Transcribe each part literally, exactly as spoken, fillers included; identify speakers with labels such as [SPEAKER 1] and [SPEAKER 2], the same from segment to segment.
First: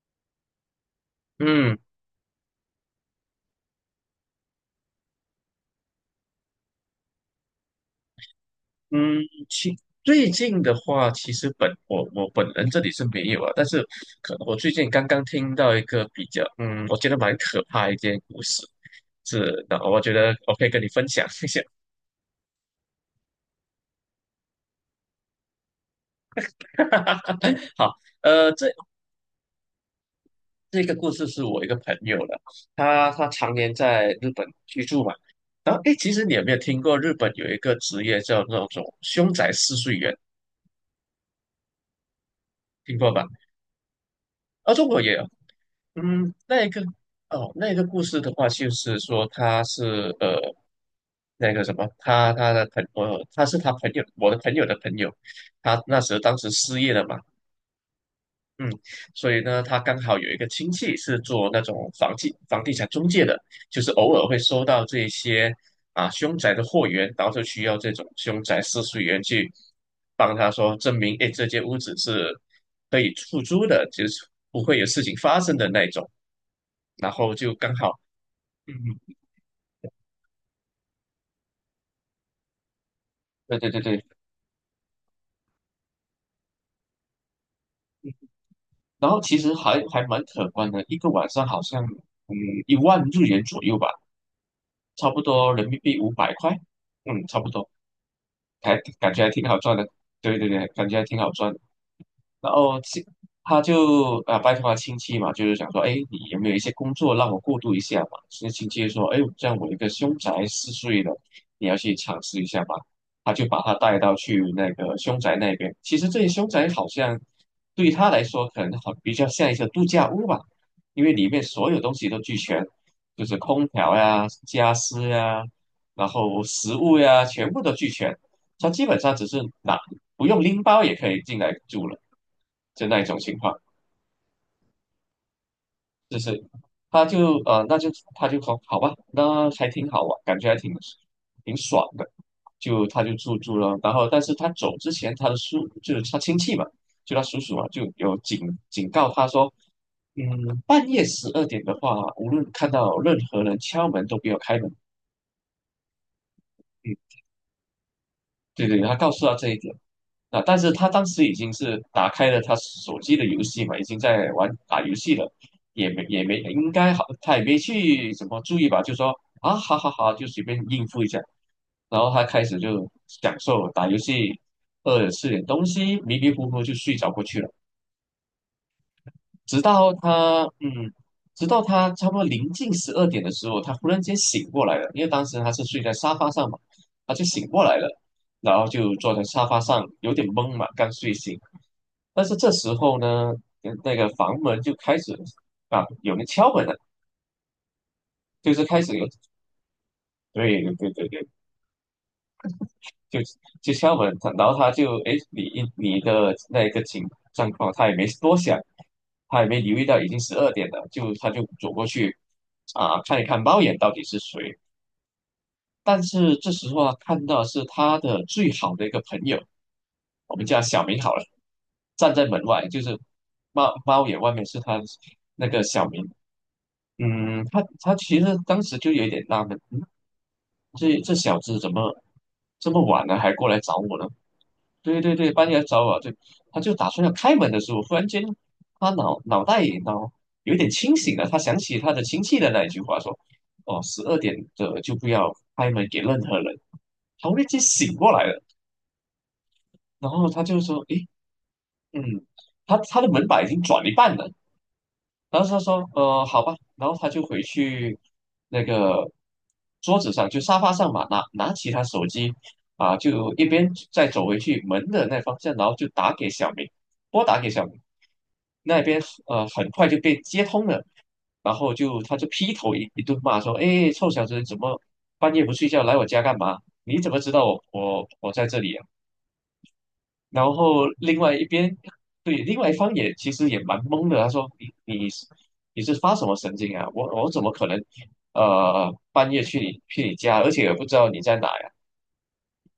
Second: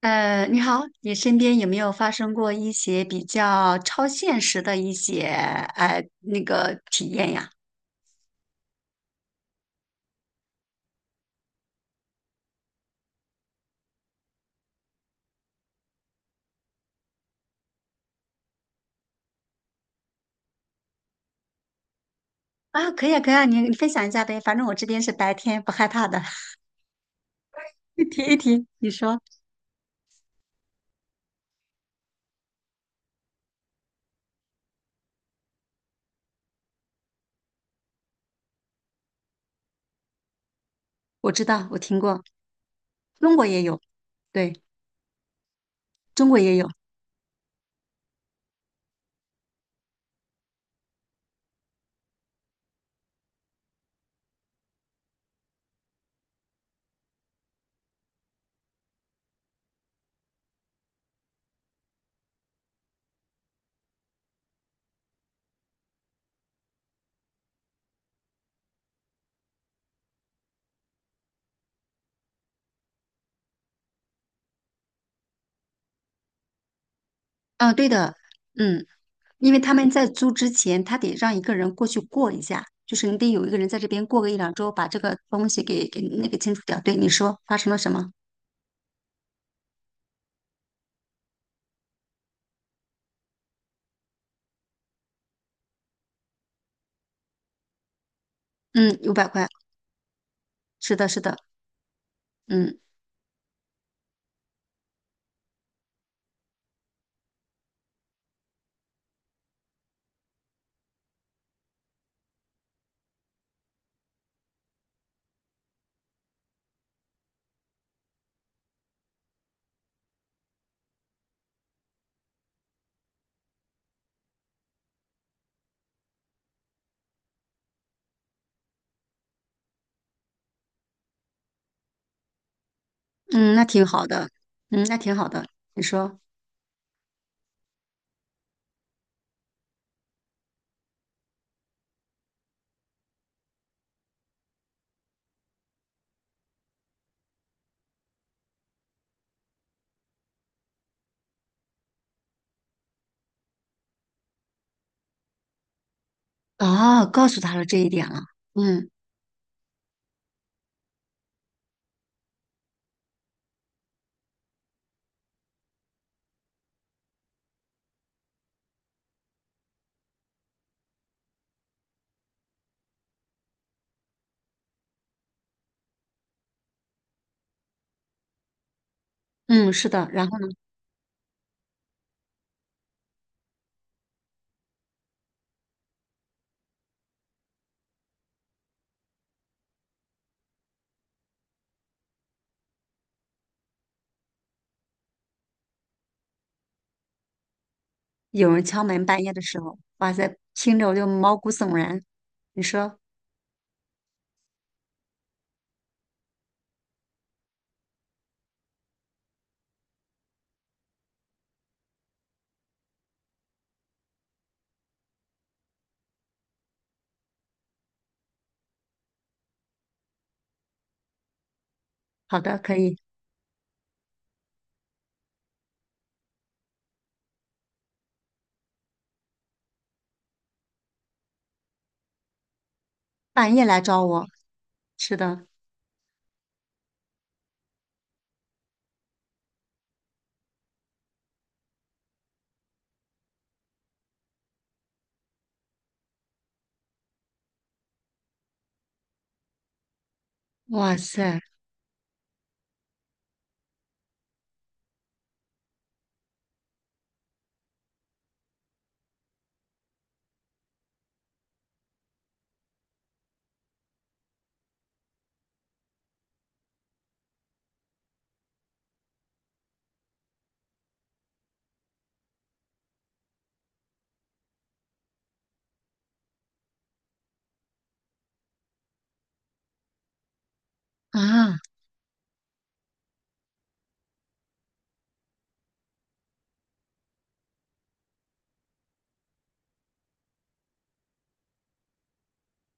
[SPEAKER 1] 呃，你好，你身边有
[SPEAKER 2] 嗯
[SPEAKER 1] 没有发生过一些比较超现实的一些呃那个体验呀？
[SPEAKER 2] 嗯，其最近的话，其实本我我本人这里是没有啊，但是可能我最近刚刚听到一个比较，嗯，我觉得蛮可怕的一件故事，是，那我觉得我可以跟你分享一下。
[SPEAKER 1] 啊，可以啊，可以啊，你你分享一下呗，反正我这边是白天，不害怕的，
[SPEAKER 2] 好，
[SPEAKER 1] 听一
[SPEAKER 2] 呃，这
[SPEAKER 1] 听。你说，
[SPEAKER 2] 这个故事是我一个朋友的，他他常年在日本居住嘛，然后诶，其实你有没有听过日本有一个职业叫那种凶宅试睡员，
[SPEAKER 1] 我知道，我听过，
[SPEAKER 2] 听过吧？
[SPEAKER 1] 中国也有，对，
[SPEAKER 2] 啊，中国也有，
[SPEAKER 1] 中
[SPEAKER 2] 嗯，
[SPEAKER 1] 国也有，
[SPEAKER 2] 那个哦，那个故事的话，就是说他是呃，那个什么，他他的朋我他是他朋友，我的朋友的朋友，他那时候当时失业了嘛，嗯，所以呢，他刚好有一个亲戚是做那种房地房地产中介的，就是偶尔会收到这些啊凶宅的货源，然后就需要这种凶宅试睡员去帮他说证明，哎，这间屋子是可以出租的，就是不会有事情发生的那种。然后就刚
[SPEAKER 1] 嗯，对
[SPEAKER 2] 好，
[SPEAKER 1] 的，
[SPEAKER 2] 嗯，
[SPEAKER 1] 嗯，因为他们在租之前，他得让一个人过去过一下，就是你得有一
[SPEAKER 2] 对
[SPEAKER 1] 个人
[SPEAKER 2] 对
[SPEAKER 1] 在
[SPEAKER 2] 对
[SPEAKER 1] 这
[SPEAKER 2] 对，
[SPEAKER 1] 边过个一两周，把这个东西给给那个清除掉。对，你说发生了什么？
[SPEAKER 2] 然后其实还还蛮可观的，一个晚上好像嗯一万日元左右吧，差不多人民币五百块，嗯，差不多，还
[SPEAKER 1] 嗯，五
[SPEAKER 2] 感觉
[SPEAKER 1] 百
[SPEAKER 2] 还
[SPEAKER 1] 块，
[SPEAKER 2] 挺好赚的，对对对，感
[SPEAKER 1] 是
[SPEAKER 2] 觉还
[SPEAKER 1] 的，
[SPEAKER 2] 挺
[SPEAKER 1] 是
[SPEAKER 2] 好
[SPEAKER 1] 的，
[SPEAKER 2] 赚的。然
[SPEAKER 1] 嗯。
[SPEAKER 2] 后亲，他就啊拜托他亲戚嘛，就是想说，哎，你有没有一些工作让我过渡一下嘛？所以亲戚就说，哎，这样我一个凶宅四岁的。你要去尝试一下吧。他就把他带到去那个凶宅那边。其实这些凶宅好像对他来说，可能好比较像一个度假屋吧，因为里面所有东西都俱全，就是空调呀、家私呀，然后食物呀，全部都俱全。他基本上只是拿不用拎包也可以进来住了。就那一种情
[SPEAKER 1] 嗯，
[SPEAKER 2] 况，
[SPEAKER 1] 那挺好的，嗯，那挺好的。你
[SPEAKER 2] 就
[SPEAKER 1] 说，
[SPEAKER 2] 是他就呃，那就他就说好吧，那还挺好玩，感觉还挺挺爽的，就他就住住了，然后但是他走之前，他的叔就是他亲戚嘛，就他叔叔啊，就有警警告他说，嗯，半夜十二点的话，无论看到任何人敲门都不要开门，嗯，
[SPEAKER 1] 哦，告诉他了这一点了，
[SPEAKER 2] 对对，
[SPEAKER 1] 嗯
[SPEAKER 2] 他告诉他这一点。那、但是他当时已经是打开了他手机的游戏嘛，已经在玩打游戏了，也没也没应该好，他也没去怎么注意吧，就说啊好好好，就随便应付一下。然后他开始就享受打游戏，饿了吃点东西，迷迷糊糊就睡着过去了。直
[SPEAKER 1] 嗯，是
[SPEAKER 2] 到
[SPEAKER 1] 的。然后
[SPEAKER 2] 他
[SPEAKER 1] 呢
[SPEAKER 2] 嗯，直到他差不多临近十二点的时候，他忽然间醒过来了，因为当时他是睡在沙发上嘛，他就醒过来了，然后就坐在沙发上，有点懵嘛，刚睡醒。但是这时候呢，呃那个房门就开始啊，有人敲门了，
[SPEAKER 1] 有
[SPEAKER 2] 就是
[SPEAKER 1] 人
[SPEAKER 2] 开
[SPEAKER 1] 敲
[SPEAKER 2] 始
[SPEAKER 1] 门，
[SPEAKER 2] 有，
[SPEAKER 1] 半夜的时候，哇塞，
[SPEAKER 2] 对对
[SPEAKER 1] 听着
[SPEAKER 2] 对
[SPEAKER 1] 我就
[SPEAKER 2] 对对
[SPEAKER 1] 毛骨悚然。你说，
[SPEAKER 2] 就就敲门，他然后他就哎诶你你的那个情状况，他也没多想，他也没留意到已经十二点了，就他就走过去啊、看一看猫眼到底是谁。但是这时候啊，看到是他的最好的一个朋友，我们叫小明好了，站在
[SPEAKER 1] 好
[SPEAKER 2] 门
[SPEAKER 1] 的，
[SPEAKER 2] 外，
[SPEAKER 1] 可
[SPEAKER 2] 就是
[SPEAKER 1] 以，
[SPEAKER 2] 猫猫眼外面是他那个小明。嗯，他他其实当时就有点纳闷，嗯这这小子怎么这么晚了还过
[SPEAKER 1] 半
[SPEAKER 2] 来
[SPEAKER 1] 夜
[SPEAKER 2] 找
[SPEAKER 1] 来
[SPEAKER 2] 我
[SPEAKER 1] 找
[SPEAKER 2] 呢？
[SPEAKER 1] 我，
[SPEAKER 2] 对对
[SPEAKER 1] 是
[SPEAKER 2] 对，
[SPEAKER 1] 的，
[SPEAKER 2] 半夜来找我，对，他就打算要开门的时候，忽然间，他脑脑袋脑有点清醒了，他想起他的亲戚的那一句话，说：“哦，十二点的就不要开门给任何人。”他忽然间醒过来了，然后他就说：
[SPEAKER 1] 哇
[SPEAKER 2] “诶，
[SPEAKER 1] 塞，
[SPEAKER 2] 嗯，他他的门把已经转一半了。”然后他说，呃，好吧，然后他就回去那个桌子上，就沙发上嘛，拿拿起他手机啊，就一边再走回去门的那方向，然后就打给小明，拨打给小明，那边呃很快就被接通了，然后就他就劈头一一顿骂说，哎，臭小子，怎么半夜不睡觉来我家干嘛？你怎么知道我我我在这里啊？然后另外一
[SPEAKER 1] 啊
[SPEAKER 2] 边，对，另外一方也其实也蛮懵的。他说：“你你是你是发什么神经啊？我我怎么可能，呃，半夜去你去你家，而且也不知道你在哪呀？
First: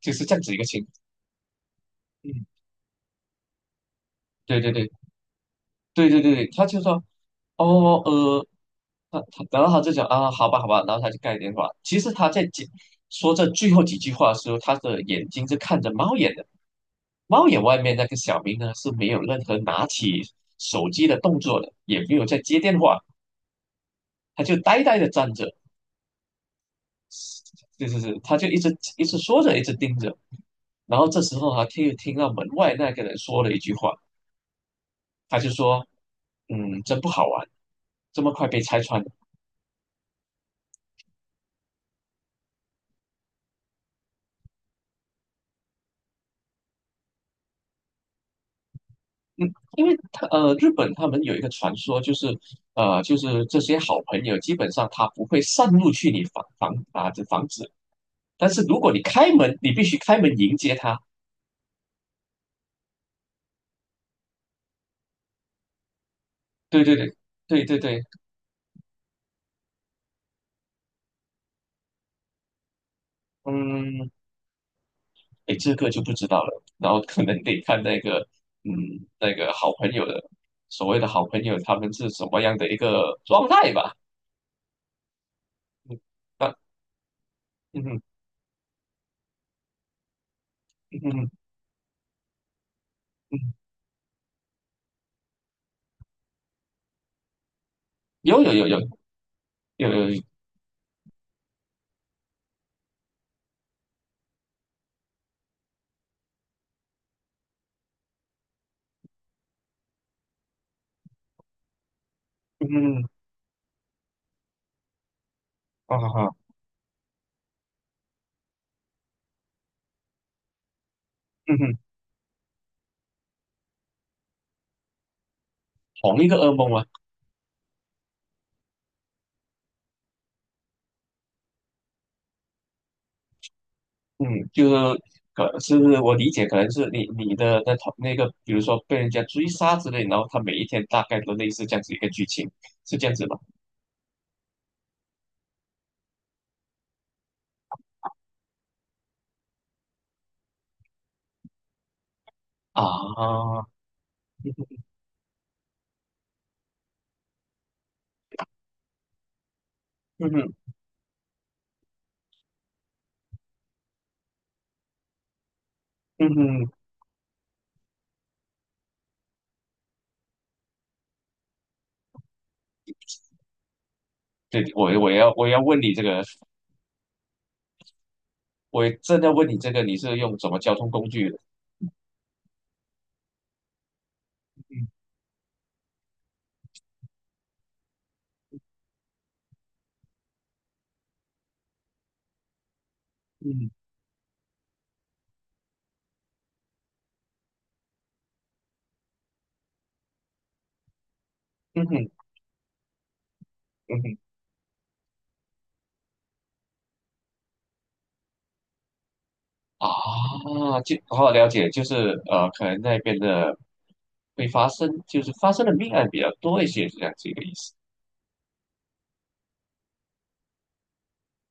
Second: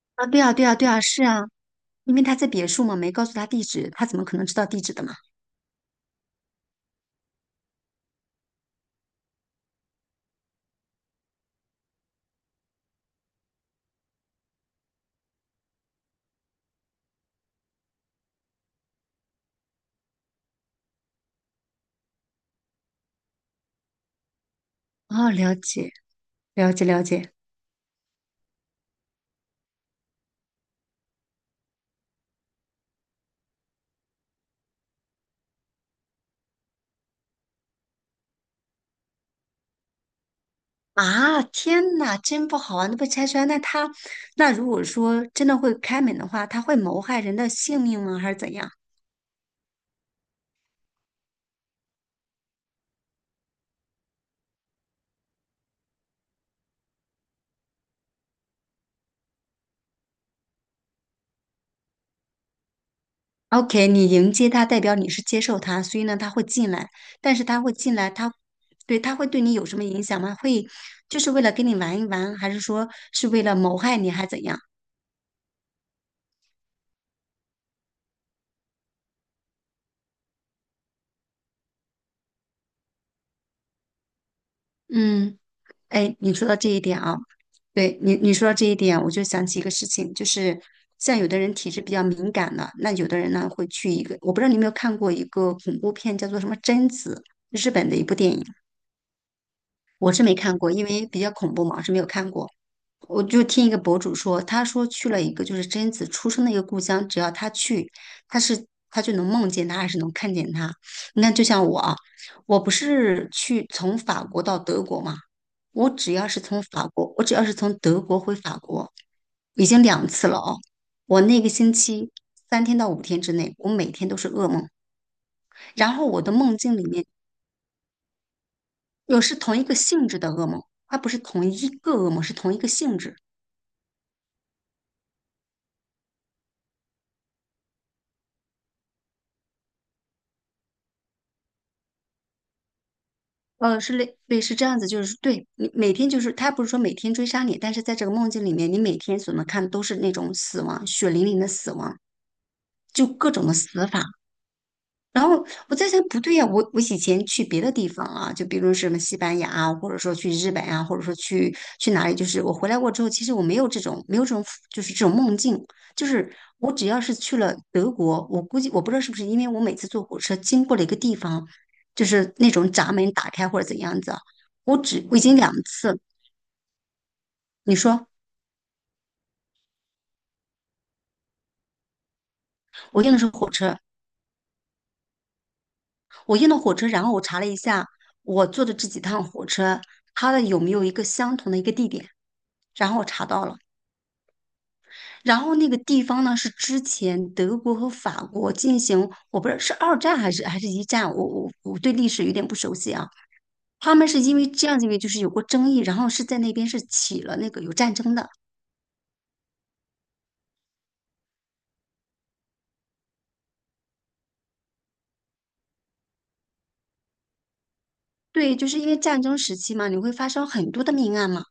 [SPEAKER 2] 就是
[SPEAKER 1] 啊，
[SPEAKER 2] 这
[SPEAKER 1] 对
[SPEAKER 2] 样子
[SPEAKER 1] 啊，
[SPEAKER 2] 一个
[SPEAKER 1] 对啊，
[SPEAKER 2] 情。”
[SPEAKER 1] 对啊，是啊，因为他
[SPEAKER 2] 嗯，
[SPEAKER 1] 在别墅嘛，没告诉他地址，他怎么可能知
[SPEAKER 2] 对
[SPEAKER 1] 道
[SPEAKER 2] 对
[SPEAKER 1] 地
[SPEAKER 2] 对
[SPEAKER 1] 址的嘛？
[SPEAKER 2] 对对对对，他就说：“哦呃，他他，然后他就讲啊，好吧好吧，然后他就挂电话。其实他在讲说这最后几句话的时候，他的眼睛是看着猫眼的。猫眼外面那个小明呢是没有任何拿起手机的动作的，也没有在接电话。”他就呆呆的
[SPEAKER 1] 哦，
[SPEAKER 2] 站着，
[SPEAKER 1] 了解，了解，了解。
[SPEAKER 2] 就是是，他就一直一直说着，一直盯着。然后这时候他听听到门外那个人说了一句话，他就说：“嗯，真不好玩，这么快被拆穿了。”
[SPEAKER 1] 啊，天呐，真不好玩，都被拆穿，那他，那如果说真的会开门的话，他会谋害人的性命吗？还是怎样
[SPEAKER 2] 嗯，因为他呃，日本他们有一个传说，就是呃，就是这些好朋友基本上他不会擅入去你房房啊这房子，但是如果你开门，你必须开门迎接他。
[SPEAKER 1] ？OK,你迎接他，代表你是接受他，所以呢，他会进
[SPEAKER 2] 对
[SPEAKER 1] 来，
[SPEAKER 2] 对对
[SPEAKER 1] 但是他
[SPEAKER 2] 对
[SPEAKER 1] 会
[SPEAKER 2] 对
[SPEAKER 1] 进
[SPEAKER 2] 对，
[SPEAKER 1] 来，他，对，他会对你有什么影响吗？会，就是为了跟你玩一玩，还是说是为了谋害
[SPEAKER 2] 嗯，
[SPEAKER 1] 你，还是怎样？
[SPEAKER 2] 哎，这个就不知道了。然后可能得看那个，嗯，那个好朋友的，所谓的好朋友，他们是什么样的一个状态吧。
[SPEAKER 1] 嗯。
[SPEAKER 2] 嗯
[SPEAKER 1] 哎，你说
[SPEAKER 2] 啊，
[SPEAKER 1] 到这一点啊，
[SPEAKER 2] 嗯
[SPEAKER 1] 对
[SPEAKER 2] 哼
[SPEAKER 1] 你你说到这一点，我就想起一个事情，就是
[SPEAKER 2] 嗯
[SPEAKER 1] 像有
[SPEAKER 2] 哼
[SPEAKER 1] 的人体质比较敏感的，那有的人
[SPEAKER 2] 嗯
[SPEAKER 1] 呢
[SPEAKER 2] 哼，
[SPEAKER 1] 会去一个，我不知道你有没有看过一个恐怖片，叫做什么《贞子》，日本的一部电
[SPEAKER 2] 有
[SPEAKER 1] 影，
[SPEAKER 2] 有有有有
[SPEAKER 1] 我
[SPEAKER 2] 有，
[SPEAKER 1] 是没看过，因为比较恐怖嘛，我是没有看过。我就听一个博主说，他说去了一个就是贞子出生的一个故乡，只要他去，他是他就能梦见他，还是能看见他。你看，就像我啊，我不
[SPEAKER 2] 嗯，
[SPEAKER 1] 是去从法国到德国嘛，我
[SPEAKER 2] 啊哈
[SPEAKER 1] 只要
[SPEAKER 2] 哈，
[SPEAKER 1] 是从法国，我只要是从德国回法国，已经两次了哦。我那个
[SPEAKER 2] 嗯
[SPEAKER 1] 星
[SPEAKER 2] 哼，
[SPEAKER 1] 期三天到五天之内，我每天都是噩梦，然后
[SPEAKER 2] 同
[SPEAKER 1] 我
[SPEAKER 2] 一
[SPEAKER 1] 的
[SPEAKER 2] 个噩
[SPEAKER 1] 梦
[SPEAKER 2] 梦
[SPEAKER 1] 境
[SPEAKER 2] 吗？
[SPEAKER 1] 里面有是同一个性质的噩梦，它不是同一个噩梦，是同一个性质。
[SPEAKER 2] 嗯，就是可是我理解，可能是你你的那同那个，比如说被人家追杀之类，然后他每一天大概都类似这样子一个剧情，是这样子吧？
[SPEAKER 1] 呃，是类对，是这样子，就是对你每天就是他不是说每天追杀你，但是在这个梦境里面，你每天所能看的都是那种死亡，血淋淋的死亡，就各种
[SPEAKER 2] 啊，
[SPEAKER 1] 的死法。然后我在想，不对呀、我我以前去别的地方啊，就比如什么西班牙啊，或者说
[SPEAKER 2] 嗯
[SPEAKER 1] 去日
[SPEAKER 2] 哼
[SPEAKER 1] 本啊，或者说去去哪里，就是我回来过之后，其实我没有这种没有这种就是这种梦境，就
[SPEAKER 2] 嗯
[SPEAKER 1] 是
[SPEAKER 2] 哼，
[SPEAKER 1] 我只要是去了德国，我估计我不知道是不是因为我每次坐火车经过了一个地方，就是那种闸门打开或者怎样子啊，
[SPEAKER 2] 对，
[SPEAKER 1] 我
[SPEAKER 2] 我
[SPEAKER 1] 只
[SPEAKER 2] 我
[SPEAKER 1] 我已
[SPEAKER 2] 要
[SPEAKER 1] 经
[SPEAKER 2] 我
[SPEAKER 1] 两
[SPEAKER 2] 要问你
[SPEAKER 1] 次，
[SPEAKER 2] 这个。
[SPEAKER 1] 你说
[SPEAKER 2] 我也正在问你这个，你是用什么交通工具的？
[SPEAKER 1] 我用的是火车，我用的火车，然后我查了一下我坐的这几趟火车，它的有没有一个相同的一个地点，然后我查到了。
[SPEAKER 2] 嗯
[SPEAKER 1] 然后那个地方呢，是之前德国和法国进行，我不知道是二战还是还是一战，我我我
[SPEAKER 2] 嗯
[SPEAKER 1] 对历
[SPEAKER 2] 哼，
[SPEAKER 1] 史有点不熟悉啊。他
[SPEAKER 2] 嗯
[SPEAKER 1] 们
[SPEAKER 2] 哼，
[SPEAKER 1] 是因为这样，因为就是有过争议，然后是在那边是起了那个有战争的。
[SPEAKER 2] 啊，就好好了解，就是呃，可能那边的会发生，就是发生的命案比较多一些，是这样子一个意思。
[SPEAKER 1] 对，就是因为战争时期嘛，你会发生很多的命案嘛，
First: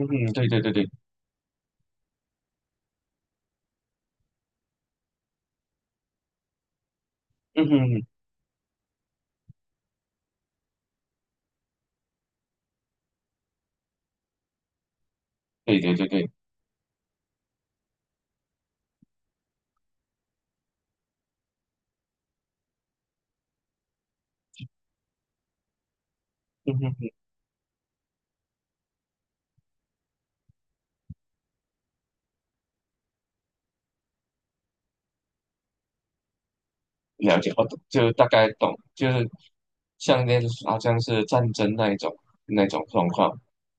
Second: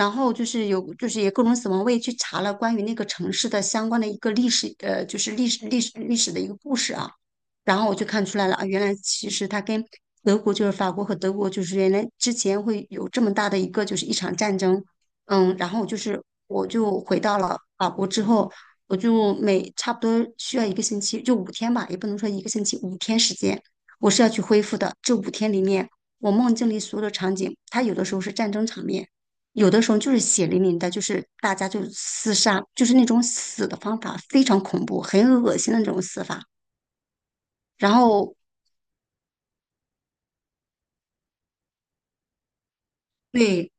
[SPEAKER 2] 嗯哼，
[SPEAKER 1] 后就
[SPEAKER 2] 对对
[SPEAKER 1] 是
[SPEAKER 2] 对对，
[SPEAKER 1] 有，就是也各种死亡。我也去查了关于那个城市的相关的一个历史，呃，就是历史历史历史的一个故事啊，
[SPEAKER 2] 嗯哼，
[SPEAKER 1] 然后
[SPEAKER 2] 嗯
[SPEAKER 1] 我
[SPEAKER 2] 哼
[SPEAKER 1] 就看出来了啊，原来其实它跟德国就是法国和德国就是原来之前会有这么大的一个就是一场战争，嗯，然
[SPEAKER 2] 对
[SPEAKER 1] 后
[SPEAKER 2] 对
[SPEAKER 1] 就
[SPEAKER 2] 对
[SPEAKER 1] 是
[SPEAKER 2] 对，
[SPEAKER 1] 我就回到了法国之后，我就每差不多需要一个星期，就五天吧，也不能说一个星期，五天时间。我是要去恢复的。这五天里面，我梦境
[SPEAKER 2] 嗯
[SPEAKER 1] 里
[SPEAKER 2] 哼嗯对对
[SPEAKER 1] 所
[SPEAKER 2] 对
[SPEAKER 1] 有
[SPEAKER 2] 对嗯
[SPEAKER 1] 的
[SPEAKER 2] 哼
[SPEAKER 1] 场景，它有的时候是战争场面，有的时候就是血淋淋的，就是大家就厮杀，就是那种死的方法非常恐怖，很恶心的那种死法。
[SPEAKER 2] 了解，我懂
[SPEAKER 1] 然
[SPEAKER 2] 就大
[SPEAKER 1] 后
[SPEAKER 2] 概懂，就是像那好像是战争那一种那种状况。
[SPEAKER 1] 对。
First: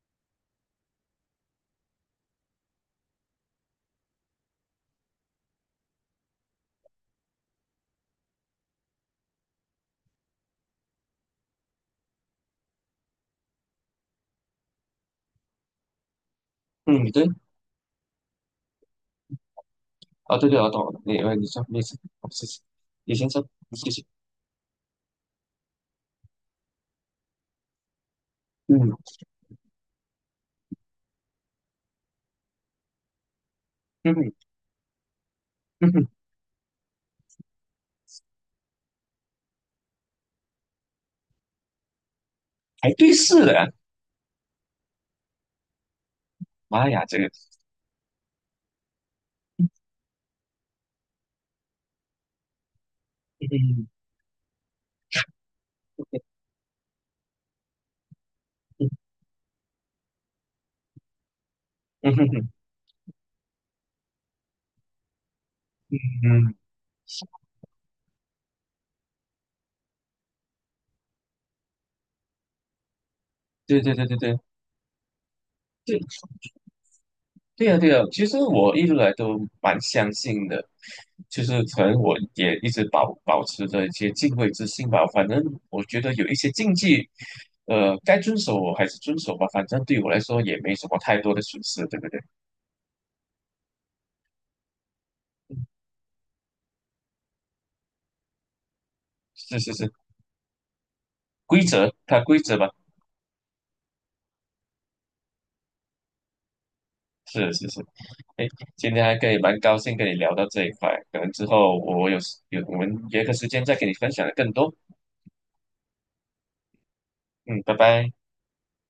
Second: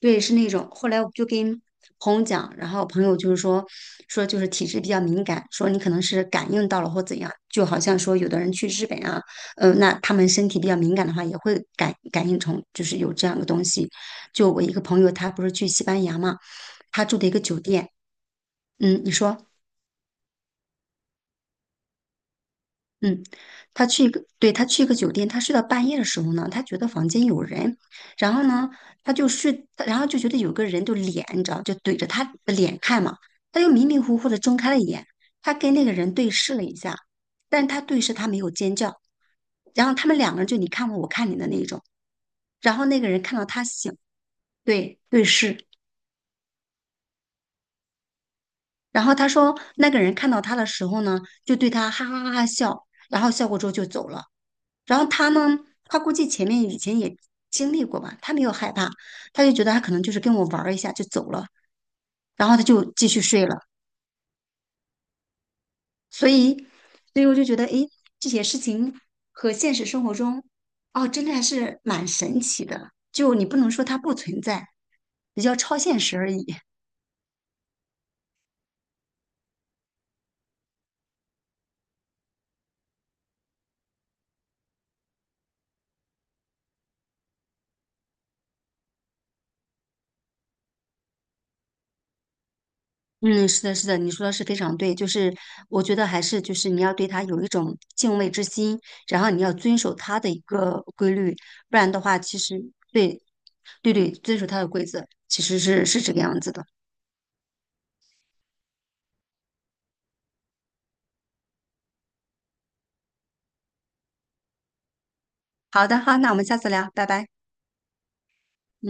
[SPEAKER 1] 对，是那种。后来我就跟朋友讲，然后朋友就是说，说就是体质比较敏感，说你可能是感应到了或怎样，就好像说有的人去日本啊，呃，那他们身体比较敏感的话，也会感感应成就是有这样的东西。就我一个朋友，他不是去西班牙嘛，他
[SPEAKER 2] 嗯，
[SPEAKER 1] 住
[SPEAKER 2] 对，
[SPEAKER 1] 的一个酒店，嗯，你说。
[SPEAKER 2] 啊，对对，我懂了，你呃，你说没事，好谢谢。你
[SPEAKER 1] 嗯，
[SPEAKER 2] 先说，
[SPEAKER 1] 他
[SPEAKER 2] 谢谢。
[SPEAKER 1] 去一个，对，他去一个酒店，他睡到半夜的时候呢，他觉得房间有人，然后呢，
[SPEAKER 2] 嗯
[SPEAKER 1] 他就睡，然后就觉得有个人就脸，你知道，就怼着他的脸看嘛，他就迷迷
[SPEAKER 2] 嗯
[SPEAKER 1] 糊糊
[SPEAKER 2] 哼
[SPEAKER 1] 的睁开了眼，他跟那
[SPEAKER 2] 嗯
[SPEAKER 1] 个
[SPEAKER 2] 哼，
[SPEAKER 1] 人对视了一下，但是他对视他没有尖叫，然后他们两个人就你看我我看你的那种，然后
[SPEAKER 2] 还
[SPEAKER 1] 那个
[SPEAKER 2] 对
[SPEAKER 1] 人看
[SPEAKER 2] 视
[SPEAKER 1] 到他
[SPEAKER 2] 了，
[SPEAKER 1] 醒，对，对视，
[SPEAKER 2] 妈呀，这个，
[SPEAKER 1] 然后他说，那个人看到他的时候呢，就对他哈哈哈哈笑，然后笑过之后就
[SPEAKER 2] 嗯
[SPEAKER 1] 走了。然后他呢，他估计前面以前也经历过吧，他没有害怕，
[SPEAKER 2] 嗯
[SPEAKER 1] 他就觉得他可能就是跟我玩儿一下就走了，
[SPEAKER 2] 嗯哼
[SPEAKER 1] 然
[SPEAKER 2] 哼
[SPEAKER 1] 后他就继续睡了。所
[SPEAKER 2] 嗯，
[SPEAKER 1] 以，所以我就觉得，诶，这些事情和现实生活中，哦，真的还是蛮神奇的。就你不能
[SPEAKER 2] 对
[SPEAKER 1] 说
[SPEAKER 2] 对
[SPEAKER 1] 它
[SPEAKER 2] 对
[SPEAKER 1] 不
[SPEAKER 2] 对对
[SPEAKER 1] 存在，比较超现实
[SPEAKER 2] 对
[SPEAKER 1] 而已。
[SPEAKER 2] 对呀对呀，其实我一直来都蛮相信的，就是可能我也一直保保持着一些敬畏之心吧。反正我觉得有一些禁忌，呃，该遵守我还是遵守吧。反正对我来说也没什么太多的损失，对不对？
[SPEAKER 1] 嗯，是的，是的，你说的是非常对，就是我觉得还是就是你要对他有一种敬畏之心，然后你要
[SPEAKER 2] 是是
[SPEAKER 1] 遵
[SPEAKER 2] 是，
[SPEAKER 1] 守他的一个规律，
[SPEAKER 2] 规
[SPEAKER 1] 不然
[SPEAKER 2] 则，
[SPEAKER 1] 的
[SPEAKER 2] 它
[SPEAKER 1] 话，
[SPEAKER 2] 规
[SPEAKER 1] 其
[SPEAKER 2] 则
[SPEAKER 1] 实
[SPEAKER 2] 吧。
[SPEAKER 1] 对，对对，遵守他的规则，其实是是这个样子的。
[SPEAKER 2] 是是是，哎，今天还可以蛮高兴跟你聊到这一块，可能之后我有时有我们约个时间再给你分享的更多。
[SPEAKER 1] 好的，好，那我们下次聊，拜拜。
[SPEAKER 2] 嗯，拜拜。
[SPEAKER 1] 嗯。